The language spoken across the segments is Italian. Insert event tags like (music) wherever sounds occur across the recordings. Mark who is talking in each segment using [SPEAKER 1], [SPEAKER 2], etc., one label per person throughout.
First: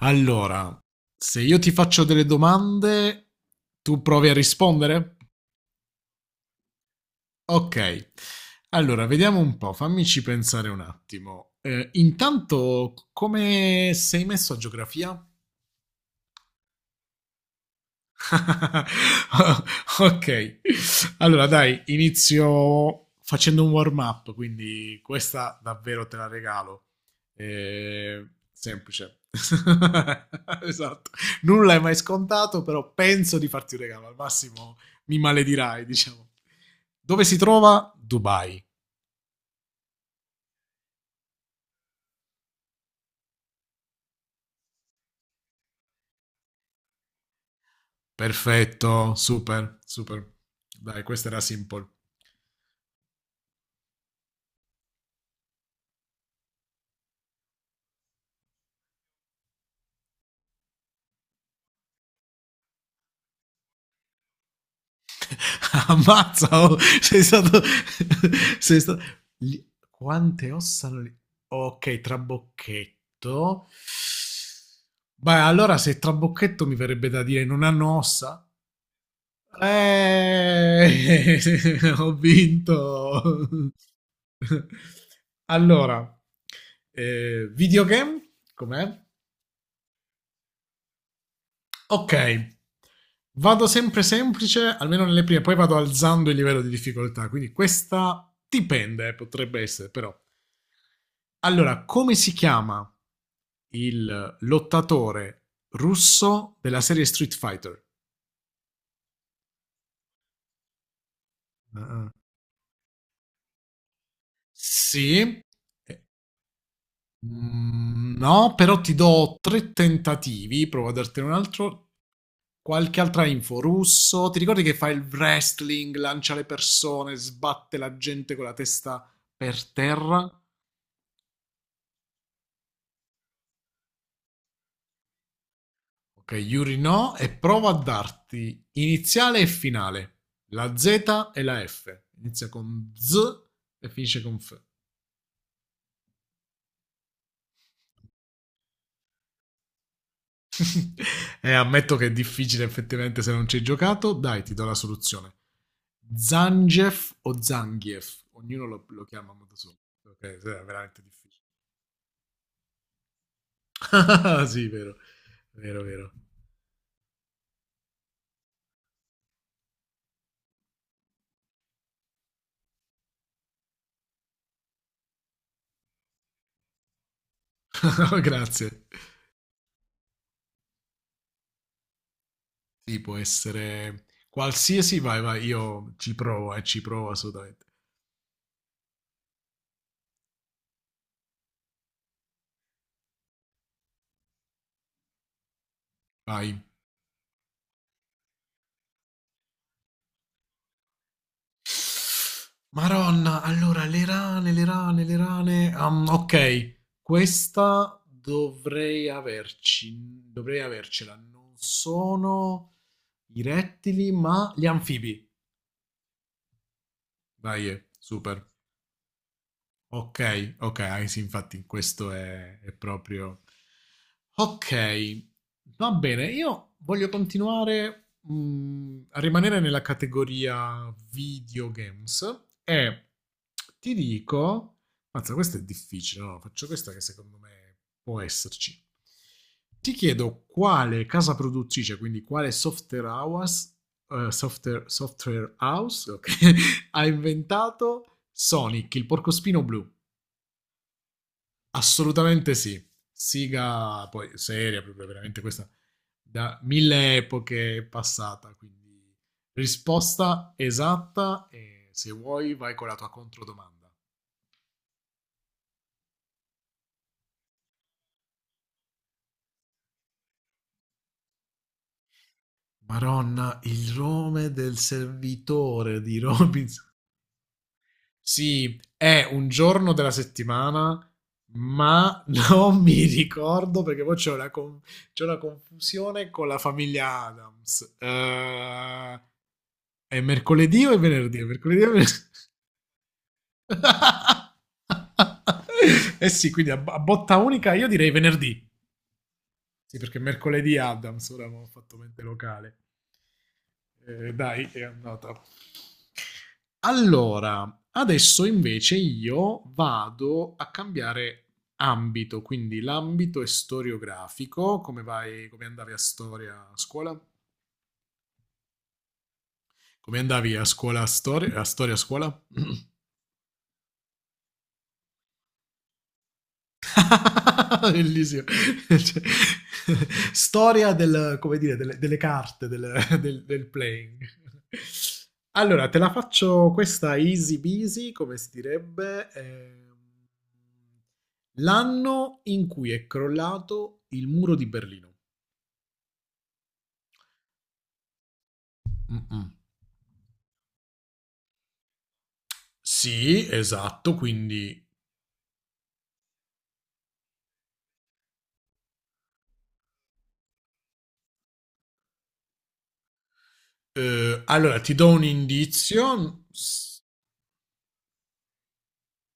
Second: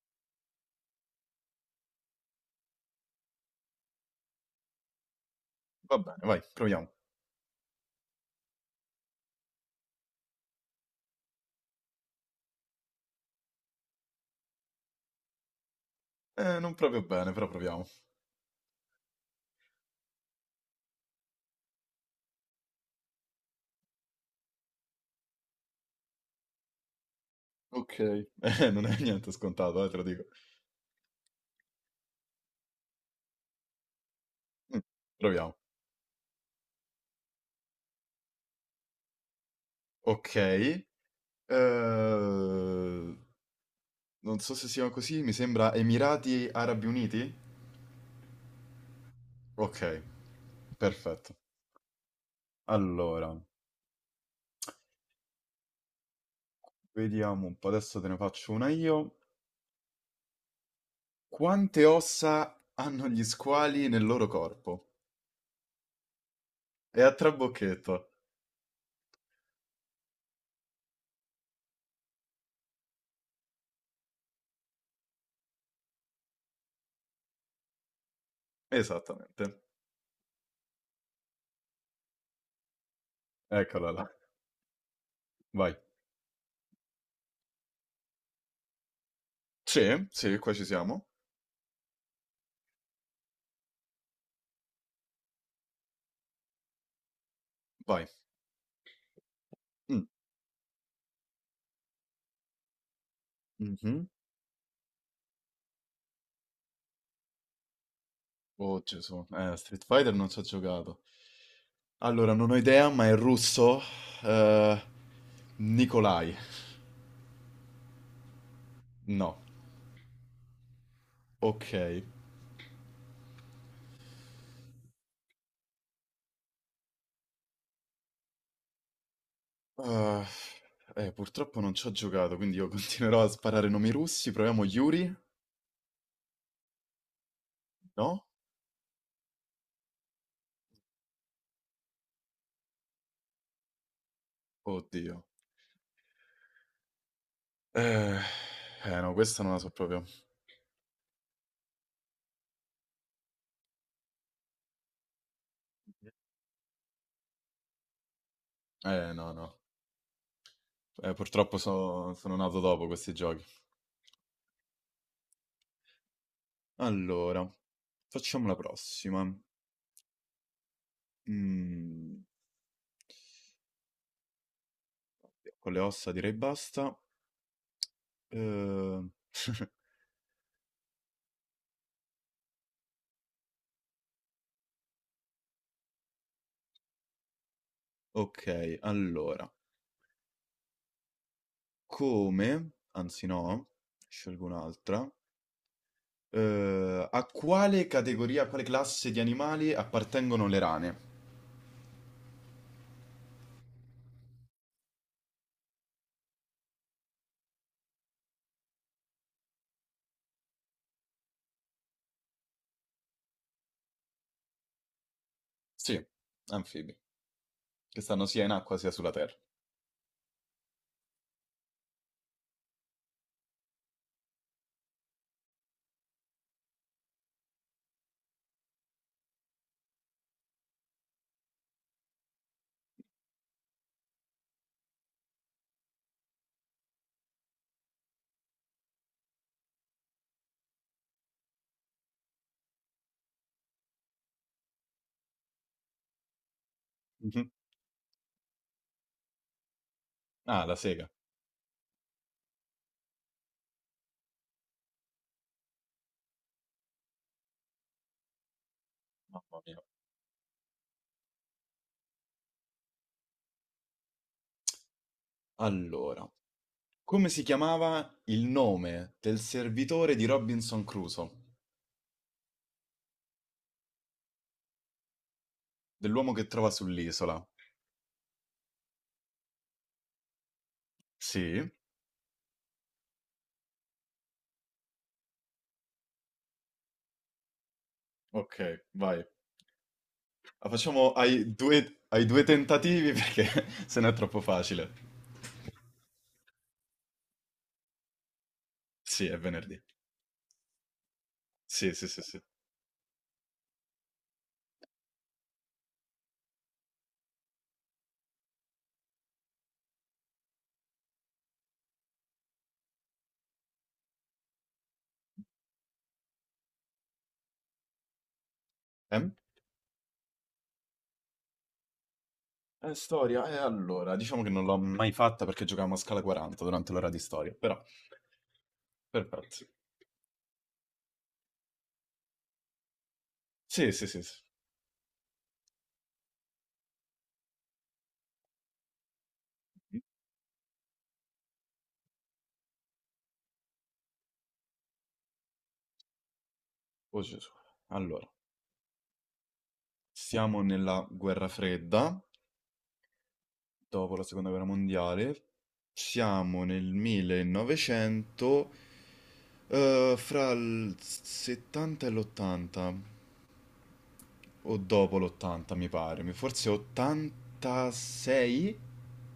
[SPEAKER 1] Allora, se io ti faccio delle domande, tu provi a rispondere?
[SPEAKER 2] Va bene, vai, proviamo.
[SPEAKER 1] Ok. Allora, vediamo un po', fammici pensare un attimo. Intanto, come sei messo a geografia?
[SPEAKER 2] Non proprio bene, però proviamo.
[SPEAKER 1] (laughs) Ok, allora dai, inizio facendo un warm up, quindi questa davvero te la regalo.
[SPEAKER 2] Ok.
[SPEAKER 1] Eh,
[SPEAKER 2] (laughs) Non è
[SPEAKER 1] Semplice.
[SPEAKER 2] niente scontato, te
[SPEAKER 1] (laughs)
[SPEAKER 2] lo dico.
[SPEAKER 1] Esatto, nulla è mai scontato, però penso di farti un regalo, al massimo
[SPEAKER 2] Mm,
[SPEAKER 1] mi
[SPEAKER 2] proviamo.
[SPEAKER 1] maledirai, diciamo. Dove si trova Dubai?
[SPEAKER 2] Ok. eh, non so se sia così, mi sembra Emirati Arabi Uniti?
[SPEAKER 1] Perfetto, super,
[SPEAKER 2] Ok,
[SPEAKER 1] super. Dai, questa
[SPEAKER 2] perfetto.
[SPEAKER 1] era simple.
[SPEAKER 2] Allora, vediamo un po', adesso te ne faccio una io. Quante ossa hanno gli squali nel loro corpo?
[SPEAKER 1] (laughs) Ammazza, oh,
[SPEAKER 2] E a
[SPEAKER 1] sei stato...
[SPEAKER 2] trabocchetto.
[SPEAKER 1] (laughs) sei stato... gli- Quante ossa... hanno lì? Ok, trabocchetto. Beh, allora se trabocchetto mi verrebbe da dire non hanno ossa.
[SPEAKER 2] Esattamente.
[SPEAKER 1] Eh, (laughs) ho vinto.
[SPEAKER 2] Eccola là.
[SPEAKER 1] (laughs)
[SPEAKER 2] Vai.
[SPEAKER 1] Allora, videogame, com'è?
[SPEAKER 2] Sì, sì, qua ci siamo.
[SPEAKER 1] Ok. Vado sempre semplice, almeno nelle prime, poi vado alzando il livello di difficoltà, quindi
[SPEAKER 2] Vai.
[SPEAKER 1] questa dipende, potrebbe essere,
[SPEAKER 2] Mm.
[SPEAKER 1] però. Allora, come si chiama
[SPEAKER 2] Mhm.
[SPEAKER 1] il lottatore russo della serie Street Fighter?
[SPEAKER 2] Oh Gesù, Street Fighter non ci ho giocato.
[SPEAKER 1] Ah,
[SPEAKER 2] Allora, non ho idea, ma è russo. Eh,
[SPEAKER 1] sì. Eh,
[SPEAKER 2] Nikolai.
[SPEAKER 1] No, però ti
[SPEAKER 2] No.
[SPEAKER 1] do tre tentativi, provo a dartene un
[SPEAKER 2] Ok.
[SPEAKER 1] altro.
[SPEAKER 2] Eh,
[SPEAKER 1] Qualche altra info. Russo, ti ricordi che fa il wrestling, lancia le persone, sbatte la gente con la testa per terra?
[SPEAKER 2] eh, purtroppo non ci ho giocato, quindi io (laughs) continuerò a sparare nomi russi. Proviamo Yuri?
[SPEAKER 1] Ok, Yuri no, e provo a
[SPEAKER 2] No?
[SPEAKER 1] darti iniziale e finale. La Z e la F. Inizia con Z e finisce con F.
[SPEAKER 2] Oddio. Eh, eh, no, questa non la so proprio.
[SPEAKER 1] (laughs) E ammetto che è difficile effettivamente se non ci hai giocato. Dai, ti do la soluzione. Zangief o Zangief? Ognuno lo chiama
[SPEAKER 2] No,
[SPEAKER 1] a modo
[SPEAKER 2] no.
[SPEAKER 1] suo. Ok, sì, è veramente difficile.
[SPEAKER 2] Purtroppo sono nato dopo questi giochi.
[SPEAKER 1] (laughs) Ah, sì, vero, vero, vero.
[SPEAKER 2] Allora, facciamo la prossima. Mm, con le ossa direi basta.
[SPEAKER 1] (laughs) Grazie.
[SPEAKER 2] Uhm, (laughs)
[SPEAKER 1] Sì, può essere qualsiasi, vai, vai, io ci provo assolutamente.
[SPEAKER 2] okay, allora, come anzi no, scelgo un'altra.
[SPEAKER 1] Vai.
[SPEAKER 2] A quale classe di animali appartengono le rane?
[SPEAKER 1] Maronna, allora, le rane. Ok, questa dovrei avercela. Non sono i rettili, ma gli anfibi.
[SPEAKER 2] Sì, anfibi,
[SPEAKER 1] Vai,
[SPEAKER 2] che stanno
[SPEAKER 1] super.
[SPEAKER 2] sia in acqua sia sulla terra.
[SPEAKER 1] Ok, ok, ah, sì, infatti questo è proprio... Ok, va bene, io voglio continuare a rimanere nella categoria videogames e ti dico... Mazza, questo è difficile, no? Faccio questa che secondo me può esserci. Ti chiedo quale casa produttrice, quindi quale software house, software house ok, (laughs) ha
[SPEAKER 2] Mh-mh.
[SPEAKER 1] inventato Sonic, il porcospino blu.
[SPEAKER 2] Ah, la sega,
[SPEAKER 1] Assolutamente sì. Siga poi seria, proprio veramente questa da mille epoche è passata, quindi
[SPEAKER 2] mamma mia.
[SPEAKER 1] risposta esatta e se vuoi vai con la tua controdomanda.
[SPEAKER 2] Allora, come si chiamava il nome del servitore di Robinson Crusoe,
[SPEAKER 1] Maronna, il nome del servitore di
[SPEAKER 2] dell'uomo che trova
[SPEAKER 1] Robinson.
[SPEAKER 2] sull'isola?
[SPEAKER 1] Sì, è un giorno della settimana
[SPEAKER 2] Sì,
[SPEAKER 1] ma non mi ricordo perché poi c'è c'è una confusione con la famiglia Adams.
[SPEAKER 2] okay, vai.
[SPEAKER 1] È
[SPEAKER 2] La
[SPEAKER 1] mercoledì o è
[SPEAKER 2] facciamo
[SPEAKER 1] venerdì? È
[SPEAKER 2] ai
[SPEAKER 1] mercoledì o è
[SPEAKER 2] due,
[SPEAKER 1] venerdì?
[SPEAKER 2] ai due tentativi perché (laughs) se no è troppo
[SPEAKER 1] (laughs)
[SPEAKER 2] facile.
[SPEAKER 1] Eh sì, quindi a botta unica io direi venerdì.
[SPEAKER 2] Sì, è venerdì.
[SPEAKER 1] Sì, perché mercoledì Adams, ora ho
[SPEAKER 2] Sì,
[SPEAKER 1] fatto
[SPEAKER 2] sì, sì,
[SPEAKER 1] mente
[SPEAKER 2] sì.
[SPEAKER 1] locale. Dai, è andata. Allora, adesso invece io vado a cambiare ambito, quindi l'ambito è storiografico. Come vai, come andavi a storia a scuola?
[SPEAKER 2] Ehm?
[SPEAKER 1] Come andavi a scuola a storia, a storia a scuola?
[SPEAKER 2] Storia, e allora, diciamo che non l'ho mai fatta perché giocavamo a scala 40 durante l'ora di storia, però,
[SPEAKER 1] (laughs) Bellissimo. Cioè,
[SPEAKER 2] perfetto.
[SPEAKER 1] (laughs) storia del, come dire, delle carte del
[SPEAKER 2] Sì, sì,
[SPEAKER 1] playing.
[SPEAKER 2] sì, sì.
[SPEAKER 1] Allora, te la faccio questa easy busy, come si direbbe. L'anno in cui è crollato il muro di Berlino.
[SPEAKER 2] Oh Gesù. Allora,
[SPEAKER 1] Mm-mm.
[SPEAKER 2] siamo nella guerra fredda,
[SPEAKER 1] Sì, esatto,
[SPEAKER 2] dopo la seconda guerra
[SPEAKER 1] quindi...
[SPEAKER 2] mondiale, siamo nel 1900, fra il 70 e l'80. O
[SPEAKER 1] Allora, ti do
[SPEAKER 2] dopo
[SPEAKER 1] un
[SPEAKER 2] l'80 mi pare,
[SPEAKER 1] indizio.
[SPEAKER 2] forse 86?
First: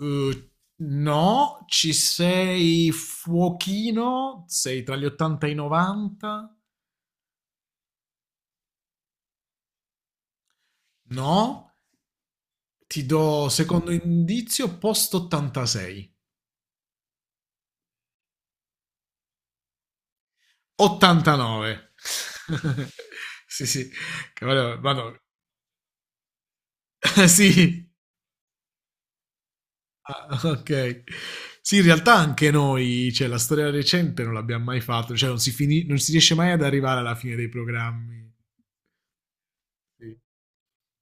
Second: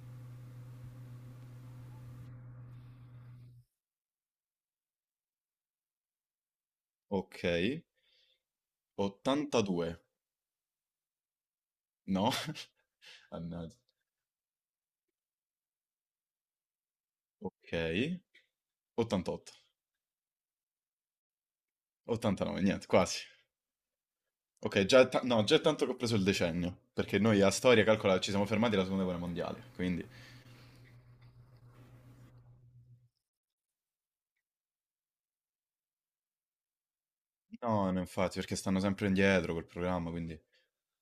[SPEAKER 1] Eh, no, ci sei fuochino, sei tra gli 80 e i 90?
[SPEAKER 2] Ok, 82,
[SPEAKER 1] No,
[SPEAKER 2] no?
[SPEAKER 1] ti
[SPEAKER 2] (laughs)
[SPEAKER 1] do
[SPEAKER 2] Mannaggia.
[SPEAKER 1] secondo indizio post 86.
[SPEAKER 2] Ok, 88,
[SPEAKER 1] 89.
[SPEAKER 2] 89, niente,
[SPEAKER 1] (laughs)
[SPEAKER 2] quasi.
[SPEAKER 1] Sì, sì. Che
[SPEAKER 2] Ok, già, no, già è tanto che ho preso il decennio, perché
[SPEAKER 1] (laughs)
[SPEAKER 2] noi a storia,
[SPEAKER 1] sì.
[SPEAKER 2] calcola, ci siamo fermati alla seconda guerra mondiale, quindi...
[SPEAKER 1] Ah, ok. Sì, in realtà anche noi, cioè la storia recente non l'abbiamo mai fatto, cioè non si, non si riesce mai ad arrivare alla fine dei
[SPEAKER 2] No, no,
[SPEAKER 1] programmi.
[SPEAKER 2] infatti, perché stanno sempre indietro col programma,
[SPEAKER 1] Sì,
[SPEAKER 2] quindi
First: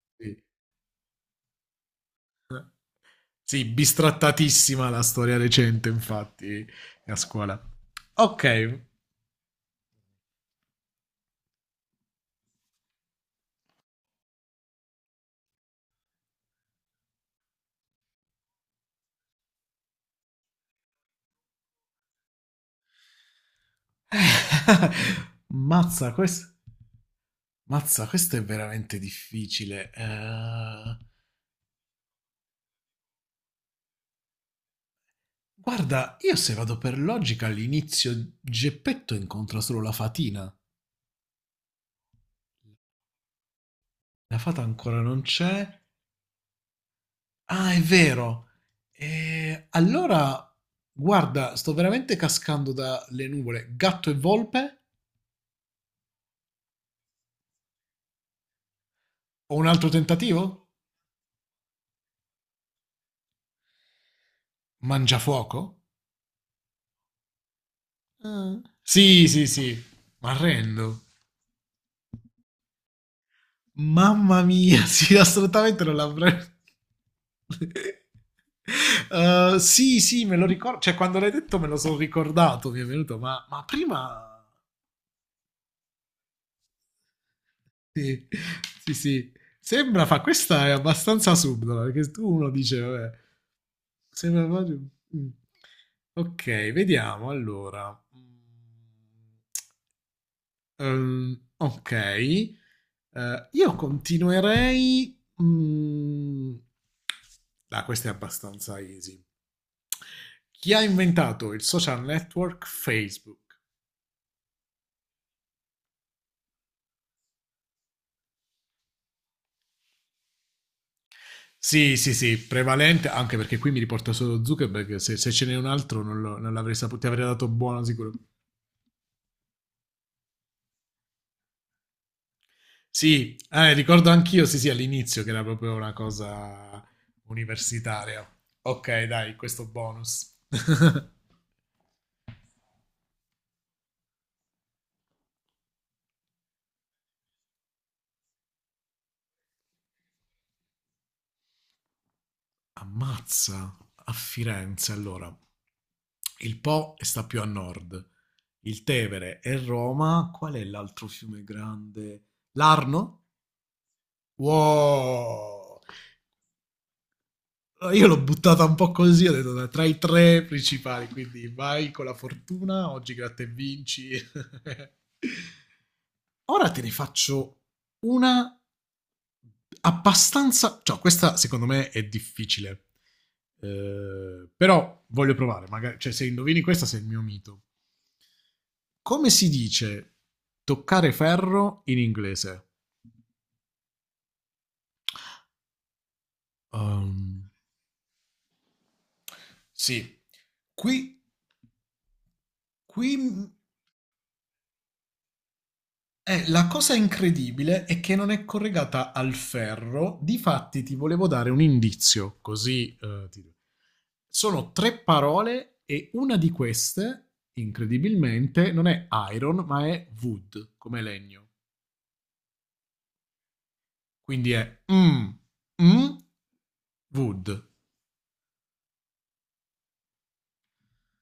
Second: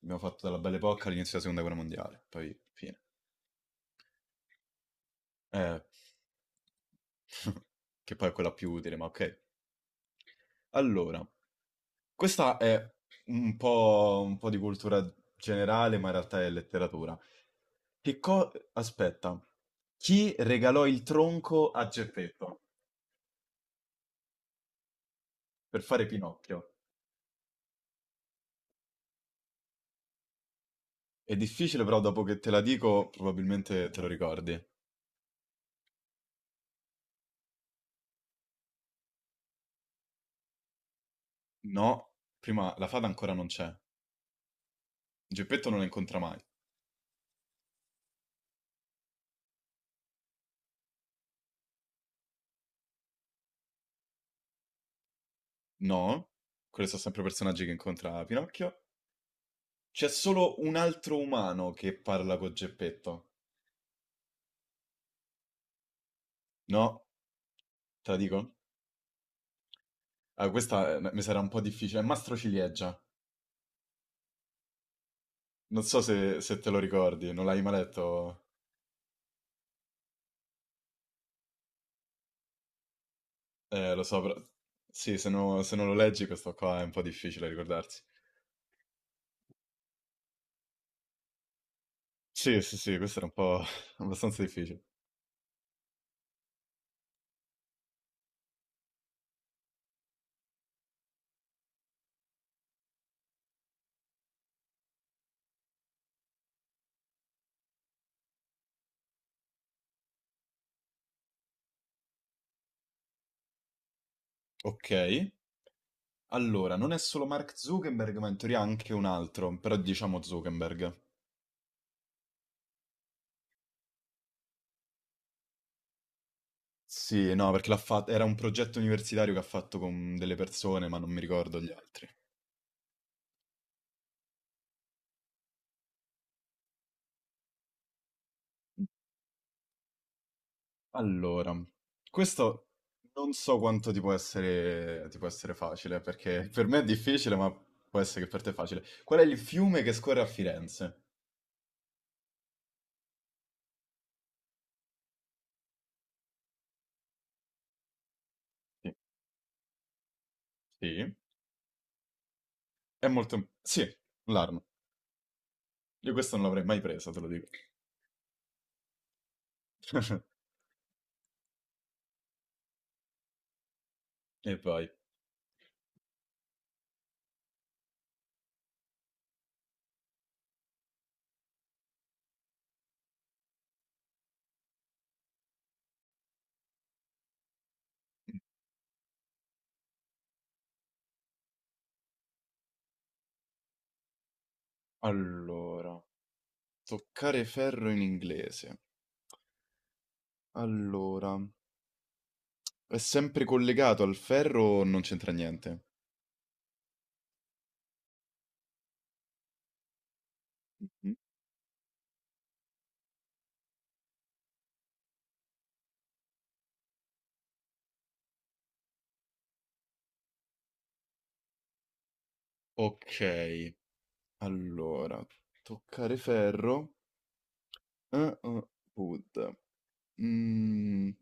[SPEAKER 2] abbiamo
[SPEAKER 1] sì.
[SPEAKER 2] fatto dalla bella epoca all'inizio della seconda guerra mondiale, poi fine.
[SPEAKER 1] Sì, bistrattatissima la storia
[SPEAKER 2] Eh,
[SPEAKER 1] recente, infatti, a scuola.
[SPEAKER 2] (laughs) che poi è quella più
[SPEAKER 1] Ok.
[SPEAKER 2] utile, ma ok. Allora, questa è un po' di cultura generale, ma in realtà è letteratura. Aspetta, chi regalò il tronco a Geppetto
[SPEAKER 1] (laughs)
[SPEAKER 2] per fare
[SPEAKER 1] Mazza, questo...
[SPEAKER 2] Pinocchio?
[SPEAKER 1] Mazza, questo è veramente difficile.
[SPEAKER 2] È difficile, però dopo che te la dico, probabilmente te lo ricordi.
[SPEAKER 1] Guarda, io se vado per logica all'inizio Geppetto incontra solo la fatina.
[SPEAKER 2] No, prima la fata ancora non c'è.
[SPEAKER 1] La fata ancora non
[SPEAKER 2] Geppetto
[SPEAKER 1] c'è.
[SPEAKER 2] non la incontra mai.
[SPEAKER 1] Ah, è vero. Allora, guarda, sto veramente cascando dalle nuvole. Gatto e volpe?
[SPEAKER 2] No, quelli sono sempre personaggi che incontra Pinocchio.
[SPEAKER 1] Ho un altro
[SPEAKER 2] C'è solo
[SPEAKER 1] tentativo?
[SPEAKER 2] un altro umano che parla con Geppetto.
[SPEAKER 1] Mangiafuoco?
[SPEAKER 2] No, te la dico?
[SPEAKER 1] Sì, sì, sì. Ma
[SPEAKER 2] Ah, questa
[SPEAKER 1] arrendo.
[SPEAKER 2] mi sarà un po' difficile. Mastro Ciliegia.
[SPEAKER 1] Mamma mia, (laughs) sì,
[SPEAKER 2] Non
[SPEAKER 1] assolutamente non
[SPEAKER 2] so
[SPEAKER 1] l'avrei.
[SPEAKER 2] se te lo ricordi, non l'hai mai
[SPEAKER 1] (laughs)
[SPEAKER 2] letto?
[SPEAKER 1] Sì, sì, me lo ricordo. Cioè, quando l'hai detto me lo sono ricordato, mi è venuto, ma
[SPEAKER 2] Lo so,
[SPEAKER 1] prima...
[SPEAKER 2] però... Sì, se non lo leggi questo qua è un po' difficile ricordarsi.
[SPEAKER 1] Sì, sì, sì. Sembra, fa, questa è abbastanza subdola, perché tu uno
[SPEAKER 2] Sì, sì,
[SPEAKER 1] dice,
[SPEAKER 2] sì,
[SPEAKER 1] vabbè,
[SPEAKER 2] questo era un po' (laughs) abbastanza
[SPEAKER 1] sembra proprio...
[SPEAKER 2] difficile.
[SPEAKER 1] Mm. Ok, vediamo, allora. Mm. Ok, eh, io continuerei. mm, Ah, questa è abbastanza easy. Chi ha inventato il social network Facebook?
[SPEAKER 2] Ok, allora, non è solo Mark Zuckerberg, ma in teoria anche un altro, però diciamo Zuckerberg.
[SPEAKER 1] Sì, sì, sì, prevalente, anche perché qui mi riporta solo Zuckerberg, se, se ce n'è un altro non l'avrei saputo, ti avrei
[SPEAKER 2] Sì,
[SPEAKER 1] dato
[SPEAKER 2] no, perché l'ha
[SPEAKER 1] buono sicuro.
[SPEAKER 2] fatto, era un progetto universitario che ha fatto con delle persone, ma non mi ricordo gli altri.
[SPEAKER 1] Sì, ricordo anch'io, sì, sì, all'inizio che era proprio una cosa universitaria. Ok, dai, questo bonus. (laughs)
[SPEAKER 2] Allora, questo non so quanto ti può essere facile, perché per me è difficile, ma può essere che per te è facile. Qual è il fiume che scorre a Firenze?
[SPEAKER 1] Ammazza! A Firenze, allora. Il Po sta più a nord, il
[SPEAKER 2] Sì,
[SPEAKER 1] Tevere è Roma, qual è l'altro
[SPEAKER 2] sì,
[SPEAKER 1] fiume grande? L'Arno?
[SPEAKER 2] sì, l'Arno.
[SPEAKER 1] Wow!
[SPEAKER 2] Io questo non l'avrei mai presa, te lo dico.
[SPEAKER 1] Allora, io l'ho buttata un po' così, ho detto "Dai, tra i tre
[SPEAKER 2] (laughs)
[SPEAKER 1] principali, quindi vai con la fortuna, oggi gratta e vinci". (laughs)
[SPEAKER 2] E poi,
[SPEAKER 1] Ora te ne faccio una abbastanza... Cioè, questa secondo me è difficile. Però voglio provare, magari, cioè se indovini questa sei il mio mito. Come si dice toccare ferro in inglese?
[SPEAKER 2] allora, toccare
[SPEAKER 1] Um,
[SPEAKER 2] ferro in inglese.
[SPEAKER 1] Sì. Qui,
[SPEAKER 2] Allora, è
[SPEAKER 1] qui.
[SPEAKER 2] sempre collegato al ferro o non c'entra niente?
[SPEAKER 1] La cosa incredibile è che non è collegata al ferro, difatti ti
[SPEAKER 2] Mm.
[SPEAKER 1] volevo dare un indizio, così sono tre parole e una di queste, incredibilmente, non è iron, ma è wood, come legno.
[SPEAKER 2] Ok,
[SPEAKER 1] Quindi è
[SPEAKER 2] allora,
[SPEAKER 1] mm, mm,
[SPEAKER 2] toccare ferro.
[SPEAKER 1] wood.
[SPEAKER 2] Ah-ah, Pud. Mhmm,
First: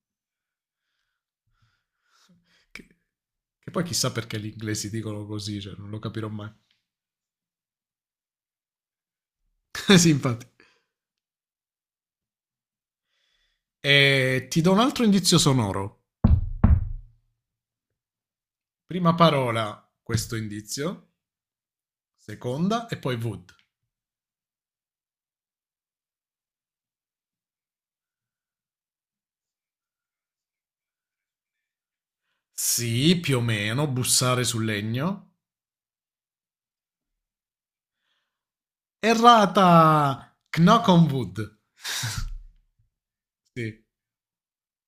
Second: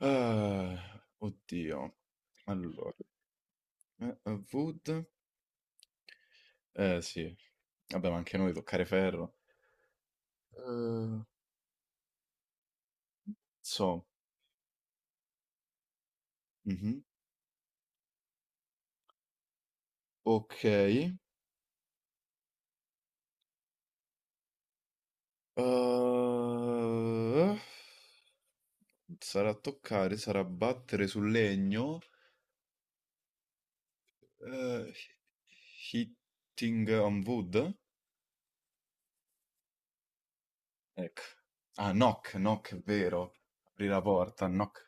[SPEAKER 2] ah, oddio.
[SPEAKER 1] Che,
[SPEAKER 2] Allora,
[SPEAKER 1] che poi chissà
[SPEAKER 2] ah-ah,
[SPEAKER 1] perché gli
[SPEAKER 2] Wood,
[SPEAKER 1] inglesi dicono così, cioè non lo capirò mai.
[SPEAKER 2] eh sì, vabbè, ma anche noi toccare ferro.
[SPEAKER 1] (laughs) Sì, infatti.
[SPEAKER 2] Uhm, so,
[SPEAKER 1] E ti do un altro indizio sonoro.
[SPEAKER 2] mh-mh,
[SPEAKER 1] Prima parola, questo indizio.
[SPEAKER 2] okay.
[SPEAKER 1] Seconda e poi wood.
[SPEAKER 2] Uhm, sarà battere sul legno,
[SPEAKER 1] Sì, più o meno, bussare sul
[SPEAKER 2] uhm,
[SPEAKER 1] legno.
[SPEAKER 2] hitting on wood?
[SPEAKER 1] Errata! Knock on
[SPEAKER 2] Ecco.
[SPEAKER 1] Wood.
[SPEAKER 2] Ah,
[SPEAKER 1] (laughs)
[SPEAKER 2] knock, knock, è vero.
[SPEAKER 1] Sì.
[SPEAKER 2] Apri la porta, knock.